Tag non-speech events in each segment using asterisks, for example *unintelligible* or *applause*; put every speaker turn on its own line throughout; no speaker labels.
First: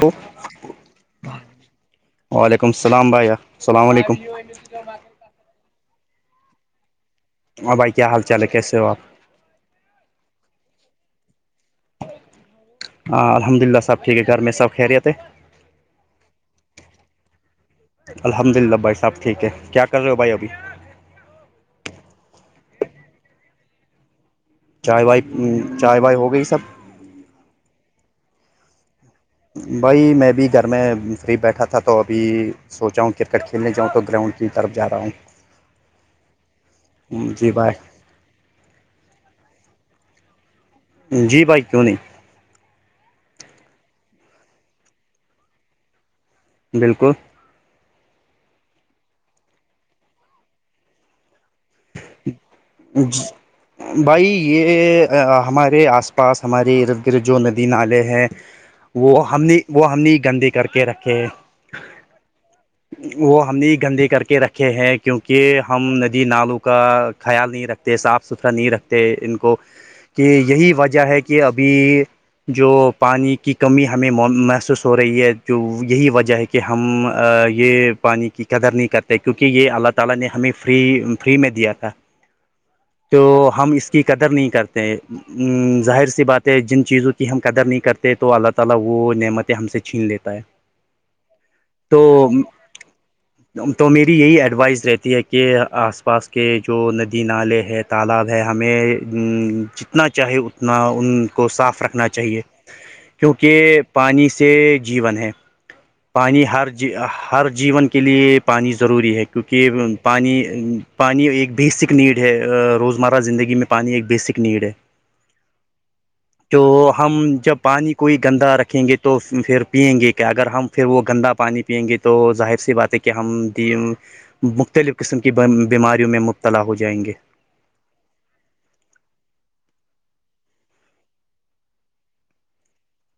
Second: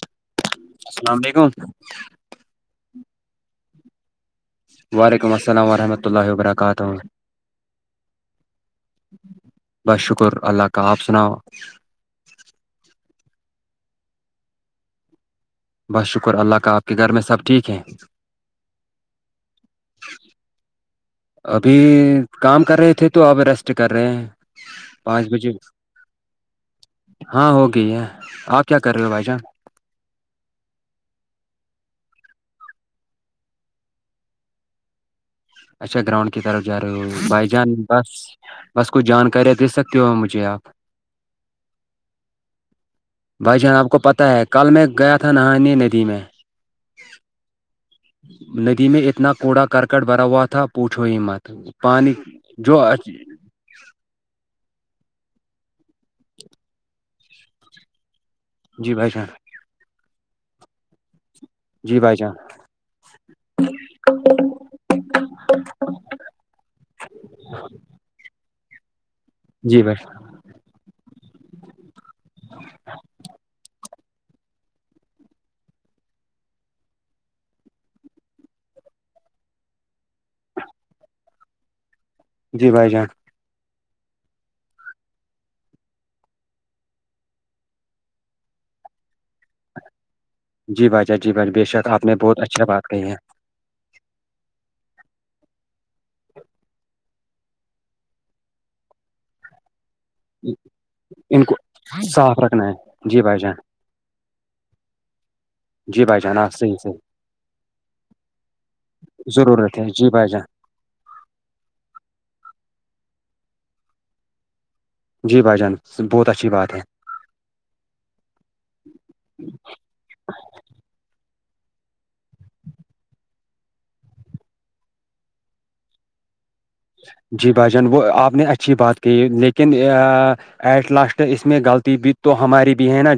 تو
اللام علیکم
وعلیکم السلام بھیا السلام علیکم
وعلیکم السلام ورحمۃ اللہ وبرکاتہ
اور بھائی کیا حال چال ہے کیسے ہو آپ
بس شکر اللہ کا آپ سناؤ
ہاں الحمد للہ سب ٹھیک ہے گھر میں سب خیریت ہے
بس شکر اللہ کا آپ کے گھر میں سب ٹھیک ہیں
الحمد للہ بھائی صاح ٹھیک ہے کیا کر رہے ہو بھائی ابھی
ابھی کام کر رہے تھے تو اپ ریسٹ کر رہے ہیں
چائے وائے
پانچ بجے
چائے وائے ہو گئی سب
ہاں ہو گئی ہے آپ کیا کر رہے ہو بھائی جان
بھائی میں بھی گھر میں فری بیٹھا تھا تو ابھی سوچا ہوں کرکٹ کھیلنے جاں تو گراؤنڈ کی طرف جا رہا ہوں
اچھا گراؤنڈ کی طرف جا رہے ہو بائی
جی
جان
بھائی
بس بس کچھ جانکاریاں دے سکتی ہو مجھے آپ
جی بھائی کیوں نہیں
بھائی جان آپ کو پتاہ ہے کل میں گیا تھا نہانے ندی میں
بالکل
ندی میں اتنا کوڑا کرکٹ بھرا ہوا تھا پوچھو ہی مت پانی جو
بھائی یہ ہمارے آس پاس ہمارے ارد گرد جو ندی نالے ہیں
جی بھائی جان
وہ ہم نے وہ ہم نے گندی کر کے رکھے
جی بھائی جان
وہ ہم نے گندے کر کے رکھے ہیں کیونکہ ہم ندی نالوں کا خیال نہیں رکھتے صاف ستھرا نہیں رکھتے ان کو
جی بھائی
کہ یہی وجہ ہے کہ کہ ابھی جو پانی کی کمی ہے ہمیں محسوس ہو رہی ہے جو یہی وجہ ہے کہ ہم یہ پانی کی *unintelligible*
جی بھائی جان
تو ہم اس کی قدر نہیں کرتے ا
جی باجا جی باجا بے شک آپ نے بہت اچھا بات کہی ہے
تو میری یہی ایڈوائس رہتی ہے کہ آ پاس کے جو ندی نالے ہے تالاب ہے ہمیں اتنا چاہے اتنا ان کو صاف رکھنا
صاف
چاہیے
رکھنا ہے جی بھائی جان
کیونکہ پانی سے جیون ہے
جی بھائی جان
پانی
آپ
ہر
صحیح
ج
سے
ہر جیون کے لیے پانی ضروری ہے کیونکہ
ضرورت ہے جی بھائی
پانی
جان
پانی ایک بیسک نیڈ ہے روزمرہ زندگی میں پانی ایک بیسک نیڈ ہے
جی بھائی جان بہت اچھی
تو
بات ہے
ہم جب پانی کوئی گندا رکھیں گے تو پھر پیئیں گے کہ اگر ہم پھر وہ گندا پانی پیئیں گے تو ظاہر سی بات ہے کہ ہم د مختلف قسم کی بیماریوں میں مبتلا ہو جائیں گے
جی بھائی جان وہ آپ نے اچھی بات کہ لیکن ایٹ لاسٹ اس میں غلطی بھی تو ہماری بھی ہے نا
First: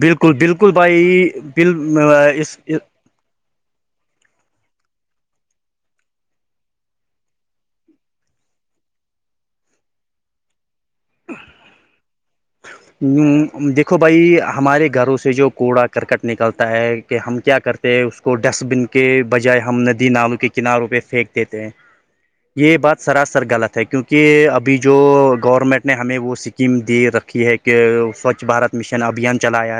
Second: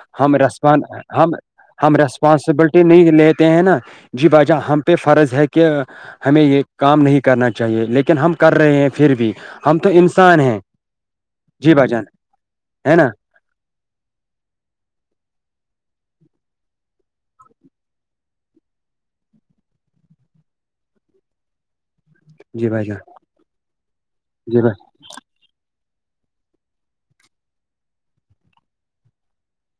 بالکل
ہم
بالکل
رسپان
بھائی
ہم
بل
ہم
اس
ریسپانسبلٹی نہیں لیتے ہیں نا جی باجا ہم پہ فرض ہے کہ ہمیں یہ کام نہیں کرنا چاہ چاہیے لیکن ہم کر رہے ہیں پھر بھی ہم تو انسان ہیں جی بھ جان ہے نا
دیکھو بھائی ہمارے گھروں سے جو کوڑا کرکٹ نکلتا ہے کہ ہم کیا کرتے پہ اس کو ڈسٹ بن کے بجائے ہم ندی نال کے کناروں پہ پھینک دیتے ہیں
جی
یہ
بھائی جان
بات سراسر غلط ہے کیونکہ
جی بھائی
ابھی جو جو گورنمنٹ نے ہمیں وہ سکیم دے رکھی ہے کہ سوچھ بھارت مشن ابھیان چلایا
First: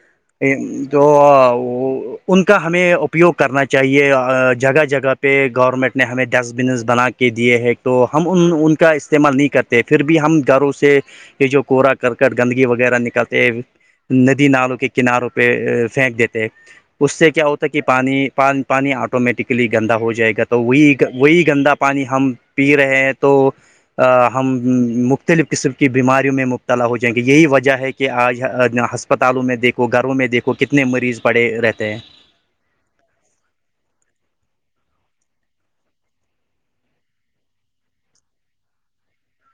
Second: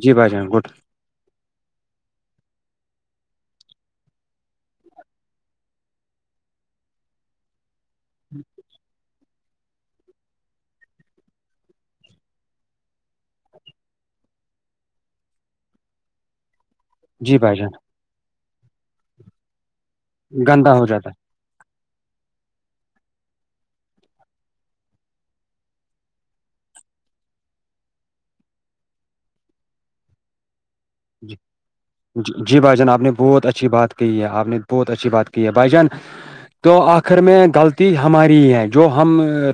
جی بھائی جان گڈ
جو وہ ان کا ہمیں اپیوگ کرنا چاہیے جگہ جگہ پہ گورنمنٹ نے ہمیں ڈسٹ بنس بنا کے کے دیے ہیں تو ہم ان ان کا استعمال نہیں کرتے پھر بھی ہم گھروں سے جو کوورا کرکٹ گندگی وغیرہ نکالتے ندی نالوں کے کناروں پہ پھینک دیتے اس سے
جی
کیا
بھائی
ہوتا ہے
جان
کہ پانی پانی آٹومیٹکلی گندا ہو جائے گا تو
گندا ہو
وہی
جاتا
وہی گندا پانی ہم پی رہے ہیں تو ہم مختلف قسم کی بیماریوں میں تلا ہو جائیں گے یہی وجہ ہے کہ آج ہسپتالوں میں دیکھو گھروں میں دیکھو کو کتنے مریض
ہے جی
پڑے رہتے ہیں
جی بھائی جان آپ نے بہت اچھی بات کہ ہے آپ نے بہت اچھی بات کی ہے بھائی جان تو آخر میں غلطی ہماری ہی ہے جو ہم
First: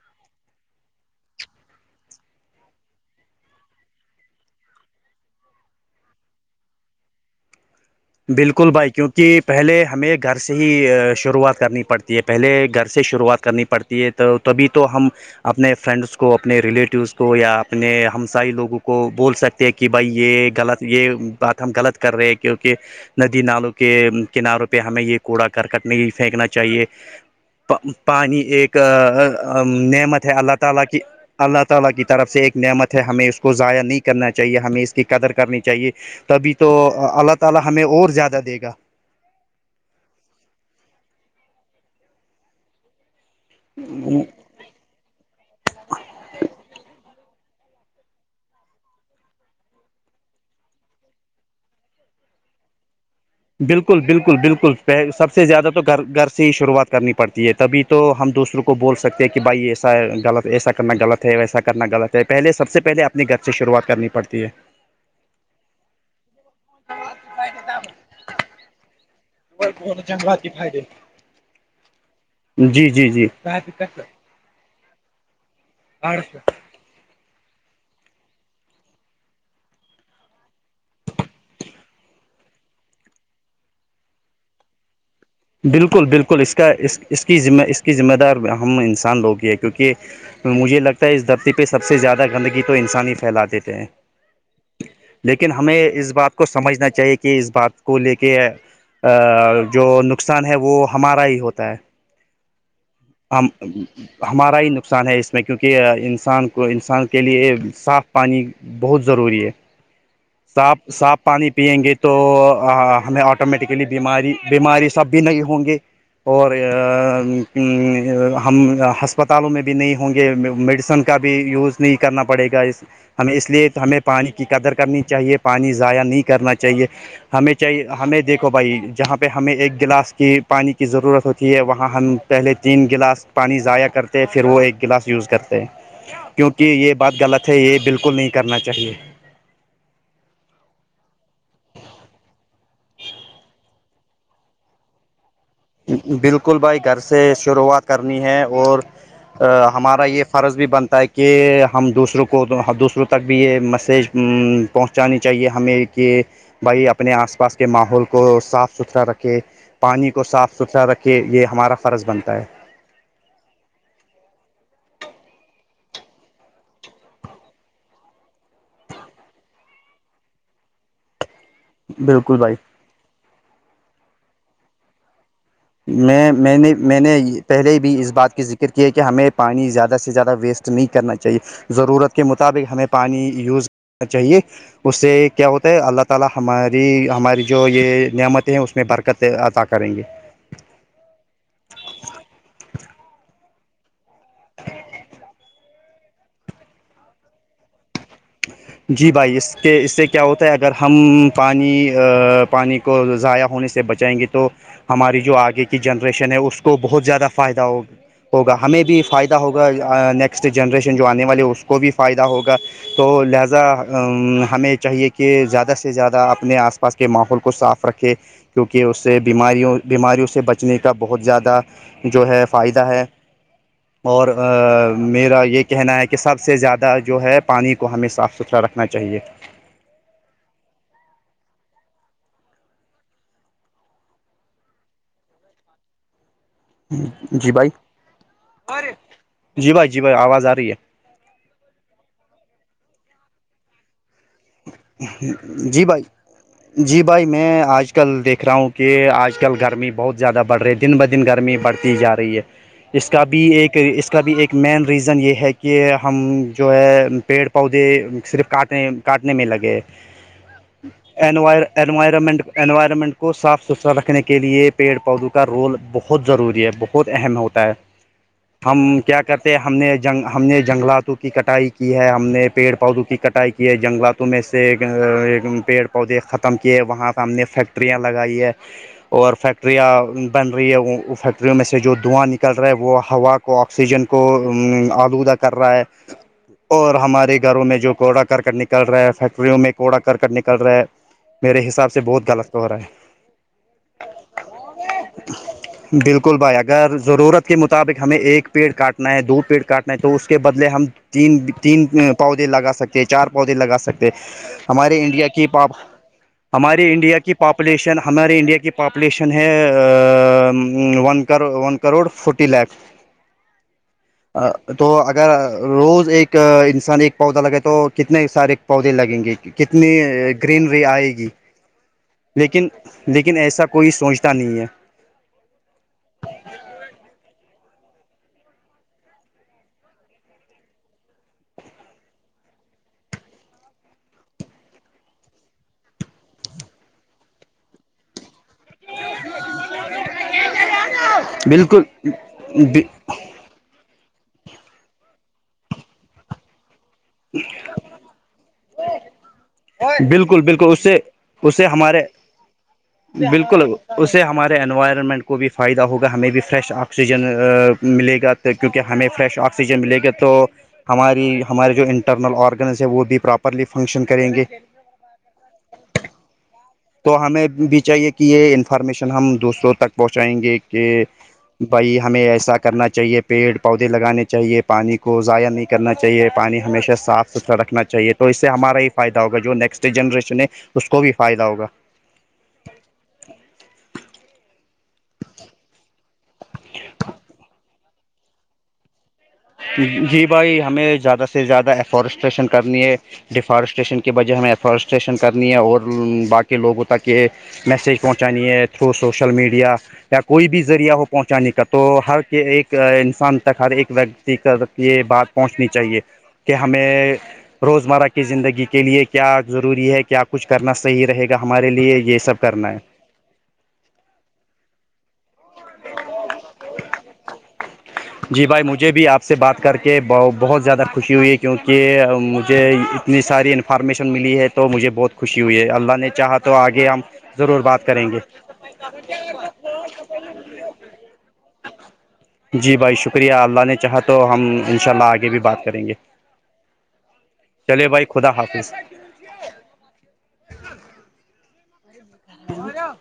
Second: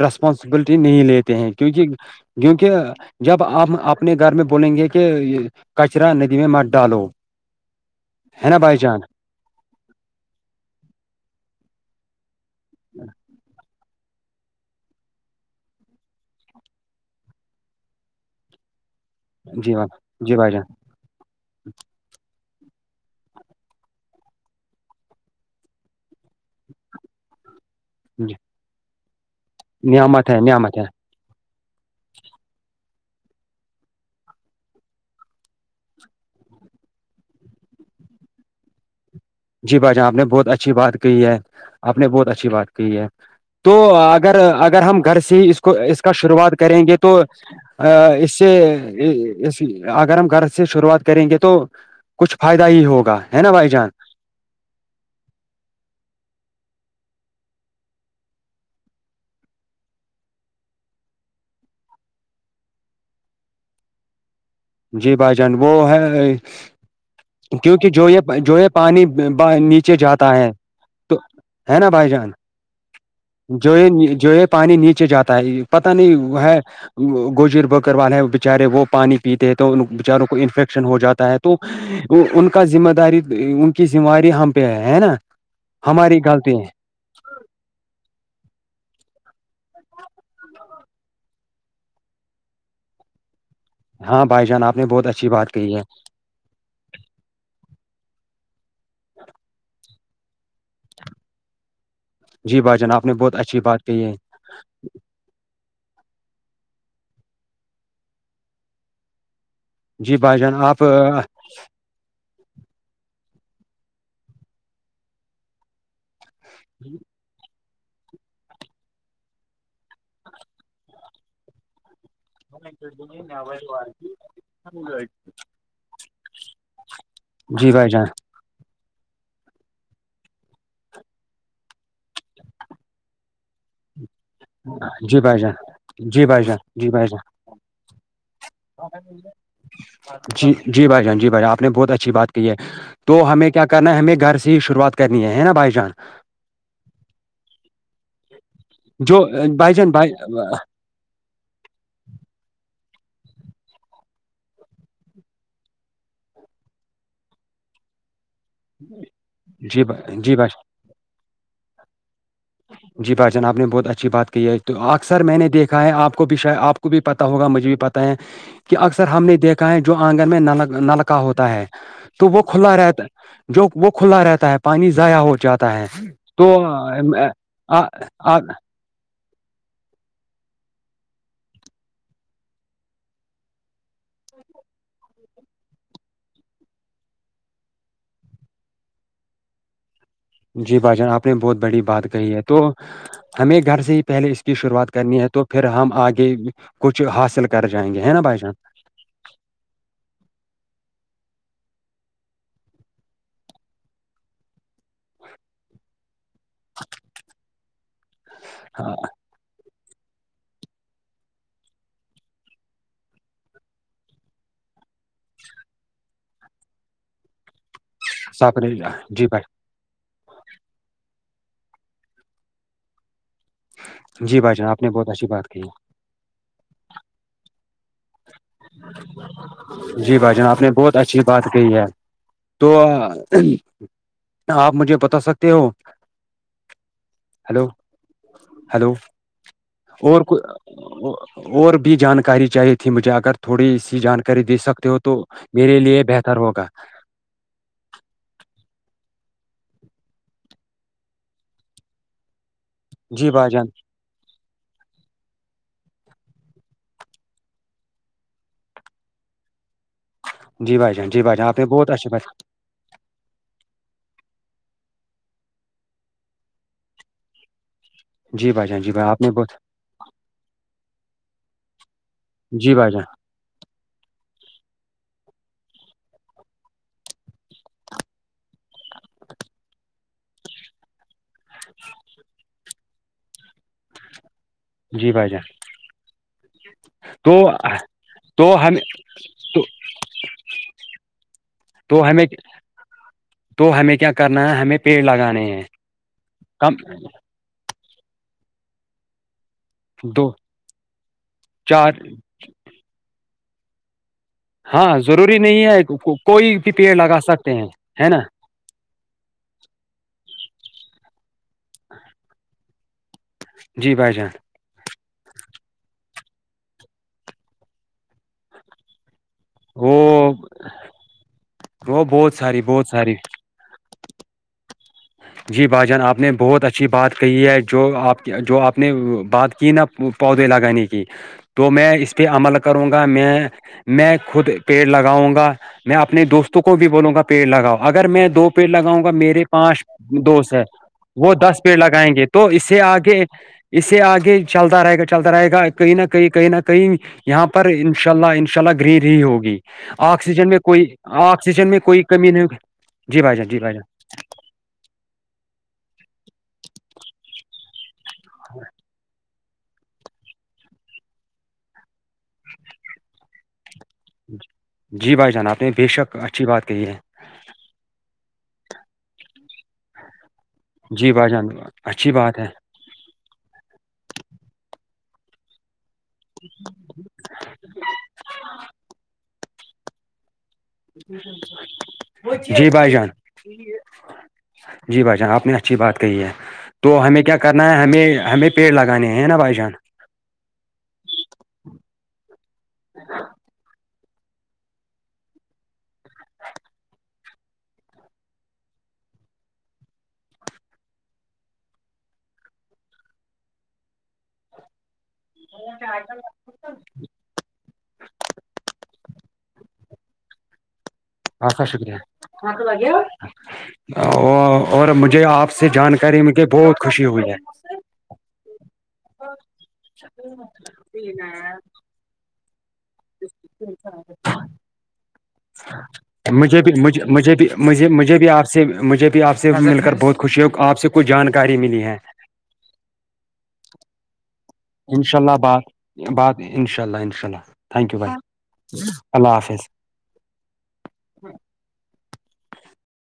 رسپانسبلٹی نہیں لیتے ہیں کیونکہ کیونکہ جب آپ اپنے گھر میں بولیں گے کہ کچرا نہیں میں مت ڈالو ہے نا
بالکل بھائی
جان
کیونکہ پہلے ہمیں گھر سے ہی شروعات کرنی پڑتی یہ پہلے گھر سے شروعات کرنی پڑتی ہے تو تبھی تو ہم اپنے فرینڈس کو اپنے ریلیٹوس کو یا اپنے ہمسائی لوگوں کو کو بول سکتے
جی
کہ بھائی یہ غلط یہ بات ہم غلط کر رہے ہیں کہ کہ ندی نالوں کے کناروں پہ ہمیں یہ کوڑا کرکٹنے پھینکنا چاہیے
جان
پانی ایک نعمت ے
ہے
اللہ
نعمت ہے
تعالی اللہ تعالی کی طرف سے ایک نعمت ہے ہمیں اس کو ضائع نہیں کرنا چاہیے ہمیں اس کی قدر کرنی چاہیے تبھی تو اللہ تعالی ہمیں اور زیادہ دے گا
جی بھ جان آپ نے بہت اچھی بات کہ ہے آپ نے بہت اچھی بات کہ ہے تو اگر اگر ہم گھر سے ہی اس کو اس کا شروعات کریں گے تو ا اس سے اس اگر ہم گھر سے شروعات کریں گے تو کچھ فائدہ ہی ہوگا ہے نا بھائی جان
بالکل بالکل بالکل پہ سب سے زیادہ تو گھر گھر سے ہی شروعات کرنی پڑتی ہے تبھی تو ہم دوسروں کو بول سکتے ہیں کہ بھائی ایسا غلط ایسا کرنا غط ہے ویسا کرنا غلط ہے پہلے سب سے پہلے اپنی ط سے شروعات کرنی پڑتی ہے
جی بھائی جان وہ ہے کیونکہ جو یہ جو یہ پانی نیچے جاتا ہے تو ہے نا بھائی جان
جی جی جی
جو جو پانی نیچے جاتا ہے پت نہیں ہے گوجر بکر والے ہے بےچارے وہ پانی پیتے ہیں تو ان بچاروں کو انفیکشن ہو جاتا ہے تو ان کا ذمہ داری ان کی ذمہ داری ہم پہ ہے ہے نا
بالکل
ہماری
بالکل اس
غلطی
کا
ہے
اس اس کی ذمے اس کی ذمہ دار ہم انسان لوگوں کی ہے کیونکہ مجھے لگتا ہے اس دفتی پہ سب سے زیادہ گندگی تو انسان ہی پھیلا دیتے ہیں
ہاں بھائی جان آپ نے بہت اچھی
لیکن
بات کہ
ہمیں
ہے
اس بات کو سمجھنا چاہیے کہ اس بات کو لے کے جو ن نقصان ہے وہ ہمارا ہی ہوتا ہے
جی بھائی جناب
ہم ہمارا ہی نقصان ہے اس میں کیونکہ انسان کو انسان کے لیے صاف پانی بہت ضروری ہے
جی بھائی جان
صاف
آپ
صاف پانی پیئیں گے تو تو ہمیں آٹومیٹیکلی بیماری بیماری سب بھی نہیں ہوں گے اور ہم ہسپتالوں میں بھی نہیں ہوں گے میڈیسن کا بھی یوز نہیں کرنا پڑے گا اس ہمیں اس لیے ہمیں پانی کی قدر کرنی چاہیے پانی ضائع نہیں کرنا چاہیے ہمیں
جی
چاہیے
بھائی جان
ہمیں دیکھ کو بھائی جہاں پہ ہمیں ایک گلاس کی پانی کی ضرورت ہوتی ہے وہاں ہم پہلے تین گلاس پانی ضائع کر پھر وہ ایک گلاس
جی
یوز
بھائی جان
کرتے ہیں
جی بھائی جان
کیونکہ
جی
یہ
بھائی
بات
جان
غلط ہے یہ بالکل نہیں کرنا چاہیے
جی جی بھائی جان جی بھائی جان آپ نے بہت اچھی بات کی ہے تو ہمیں کیا کرنا ہے ہمیں گھر سے ہی شروعات کرنی ہے نا بھائی جان
بالکل بھائی گھر سے شروعات کرنی ہے اور
جو بھائی جان
ہمارا
بھائی
یہ فرض بھی بنتا ہے کہ کہ ہم دوسروں کو دوسروں تک بھی یہ میسیج پہنچانی چاہیے ہمیں کہ بھائی اپنے آس پاس کے ماحول کو صاف ستھرا رکھے
جی جی
پانی کو
بھائی
صاف زیادہ کہ یہ ہمارا فرض بنتا ہے
جی بھائی جان آپ نے بہت اچھی بات کی ہے تو اکثر میں نے دیکھا ہے آپ کو بھی شاید آپ کو بھی پتہ ہوگا مجھے بھی پتہ ہے کہ اکثر ہم نے دیکھا ہے جو آنگن میں نل نلکا ہوتا ہے تو
بالکل
وہ
بھائی
کھلا رہتا جو وہ کھلا رہتا ہے پانی ضائع ہو جاتا ہے
میں میں نے میں نے پہلے بھی اس بات
تو
کی ذکر کیا کہ ہمیں پانی زیادہ سے زیادہ ویسٹ نہیں کرنا چاہیے ضرورت کے مطابق ہمیں پانی یوز کرنا چاہیے اسے کیا ہوتا ہے اللہ تعالی ہماری ہماری جو یہ نعمتیں ہیں اس میں برکت سے عطا کریں گے
جی بھائی جان آپ نے بہت بڑی بات کہی ہے تو ہمیں گھر سے ہی پہلے اس کی شروعات کرنی ہے تو پھر ہم آگے کچھ حاصل کر جائیں گے ہیں نا بھائی جان
جی بھائی اس کے اس سے کیا ہوتا ہے اگر ہم پانی پانی کو ضائع ہونے سے بچا جائیں گے تو ہماری جو آگے کے جنریشن ہے اس کو بہت زیادہ فائدہ ہو ہوگا ہمیں
ہاں
بھی فائدہ ہوگا نیکسٹ جنریشن جو آنے والے اس کو بھی فائدہ ہوگا تو لہذا ہمیں چاہیے کہ زیادہ سے زیادہ اپنے آس پاس کے ماحول کو صاف رکھ کہ
صاف نے
کیونکہ اس سے
جی بھائی
بیماریوں بیماریوں سے بچنے کا بہت زیادہ جو ہے فائدہ ہے اور
جی بھائی جان آپ نے بہت اچھی
میرا
بات کہی
یہ کہنا ہے کہ کہ سب سے زیادہ جو ہے پانی کو ہمیں صاف ستھرا رکھنا چاہیے
جی بھائی جان آپ نے بہت اچھی بات کہی ہے تو آپ مجھے بتا سکتے ہو
جی
ہلو
بھائی
ہلو
جی بھائی جی بھائی
اور
آواز آ رہی ہے
اور بھی جانکاری چاہیے تھی مجھے اگر تھوڑی سی جان کر دے سکتے ہو تو
ہے
میرے
جی بھائی
لیے بہتر ہوگا
جی بھائی میں آج کل دیکھ رہا ہوں کہ آج کل گرمی بہت زیادہ بڑ رہی ہے دن دن گرمی بڑھ جا رہی ہے اس کا
جی
بھی
بھائی جان
ایک اس کا بھی ایک مین ریزن یہ ہے کہ ہم جو ہے پیڑ پودے صرف کاٹیں کاٹنے میں
جی بھائی جان جی بھائی جان آپ نے بہت اچھی بات
لگےروائرمنٹ انوائرمنٹ کو صاف ستھرا رکھنے کے لیے پیڑ پودوں کا رول بہت ضروری ہے بہت اہم ہوتا ہے
جی بھائی
ہم
جان جی بھائی
کیا
آپ نے بہت
کرتے ہم نے جنگ ہم نے جنگلاتوں کی کٹائی کی ہے ہم نے پیڑ
جی بھائی
پودوں
جان
کی کٹائی کی ہے جنگلاتوں میں سے پیڑ پودے ختم کیے وہاں پہ ہم نے فیکٹریاں لگائی ہے اور فیکٹریاں بن رہی ہے فیکٹریوں میں سے جو دھواں نکل رہا ہے وہ ہوا کو آکسیجن کو
جی بھائی
آلودہ
جان
کر رہا ہے اور
تو
ہمارے گھروں میں جو کوڑا
تو
کرکٹ نک
ہمیں
کرل رہا ہے فیکٹریوں
تو
میں کوڑا کرکٹ نکل رہا ہے میرے حساب سے
تو ہمیں
بہت غلط ہو رہا ہے
تو ہمیں کیا کرنا ہے ہمیں پیڑ لگانے ہیں
بالکل بھائی
کم
اگر ضرورت کے مطابق ہمیں ایک پیڑ کاٹنا ہے دو پیڑ کاٹنا ہے تو اس
دو
کے بدلے ہم تین تین
چار
پودے لگا سکے چار پودے لا سکتے
ہاں
ہمارے انڈیا
ضروری
کی
نہیں ہے کوئی بھی
ہماراری
پیڑ
انڈیا
لگا
کی
سکتے ہیں
پاپولیشن
ہے نا
ہمارے انڈیا کی پاپولیشن ہے one one crore forty lakh
جی بھائی جان
تو اگر روز ایک انسان ایک پودا لگے تو کتنے سارے پودے لگیں گے کتنی
وہ
گرینری آئے گی
وہ بہت ساری
لیکن
بہت ساری
لیکن ایسا کوئی سوچتا نہیں ہے
جی بھائی جان آپ نے بہت اچھی بات کہی ہے جو آپ جو آپ نے بات کی نا پودے لگانے کی تو میں اس پہ عمل کروں گا میں میں خود پیڑ لگاؤں گا میں اپنے دوستوں کو بھی بولوں گا پیڑ لگاؤ اگر میں دو پیڑ لگاں گا میرے پانچ دوست ہے وہ دس پیڑ لگائیں گے تو اس سے
بالکل
آگے اس سے آگے چلتا رہے گا چلتا رہے گا کہیں نہ کہیں کہیں نہ کہیں یہاں پر انشاء اللہ ان شاء اللہ گرین ہی ہوگی
بالکل
آکسیجن میں
بالکل اس
کوئی
سے اس سے
آکسیجن میں
ہمارے
کوئی کمی نہیں ہوگی جی بھائی جان جی
بالکل
بھائی جان
اس سے ہمارے انوائرمنٹ کو بھی فائدہ ہوگا ہمیں بھی فریش آکسیجن ملے گا تو کیونکہ ہمیں فریش آکسیجن ملے گا تو ہماری ہمارے جو انٹرنل آرگنس ہے وہ بھی پراپرلی فنکشن کریں گے
جی بھائی جناتے ہیں بے شک اچھی بات کہی ہے
تو ہمیں بھی چاہیے کہ یہ انفارمیشن ہم دوسروں تک پہنچائیں گے کہ
جی بھائی جان
بھائی
اچھی
ہمیں
بات ہے
ایسا کرنا چاہیے پیڑ پودے لگانے چاہیے پانی کو ضائع نہیں کرنا چاہیے پانی ہمیشہ صاف ستھرا رکھنا چاہیے تو اس سے ہمارا ہی فائدہ ہوگا جو نیکسٹ جنرشن
جی بھائی جان جی بھائی جان آپ نے اچھی بات کہی ہے تو ہمیں کیا کرنا ہے ہمیں ہمیں پیڑ لگانے ہیں نا بھائی جان
جی بھائی ہمیں زیادہ سے زیادہ ایفارسٹریشن کرنی ہے ڈیفارسٹیشن کی بجہ ہمیں ایفارسٹیشن کرنی ہے اور باقی لوگوں تک یہ میسج پہنچانی ہے تھرو سوشل میڈیا یا کوئی بھی ذریعہ ہو پہنچانے کا تو ہر ایک انسان تک ہر ایک و یہ بات پہنچنی چاہیے کہ ہمیں روزمرہ کی زندگی کے لیے کیا ضروری ہے کیا کچھ کرنا صحیح رہے گا
آپ کا
ہمارے
شکریہ
لیے یہ سب کرنا ہے
اور مجھے آپ سے جانکاری میں کہ بہت خوشی ہوئی ہے
جی بھائی مجھے بھی آپ سے بات کر کے بہت زیادہ خوشی ہوئی ہے کیونکہ مجھے اتنی ساری انفارمیشن ملی ہے تو مجھے بہت خوشی ہوئی ہے اللہ نے چاہا تو
مجھے بھی
آگے ہم
مجھے مجھے بھی
ضرور بات
مجھے
کریں
مجھے
گے
بھی آپ سے مجھے بھی آپ سے مل کر بہت خوشی ہے آپ سے کچھ جانکاری ملی ہے
جی بھائی شکریہ اللہ نے چاہا تو ہم
ان شاء اللہ بات بات ان شاء اللہ ان شاء اللہ
چلے
تھینک یو بھائی
خدا حافظ
اللہ حافظ
بولو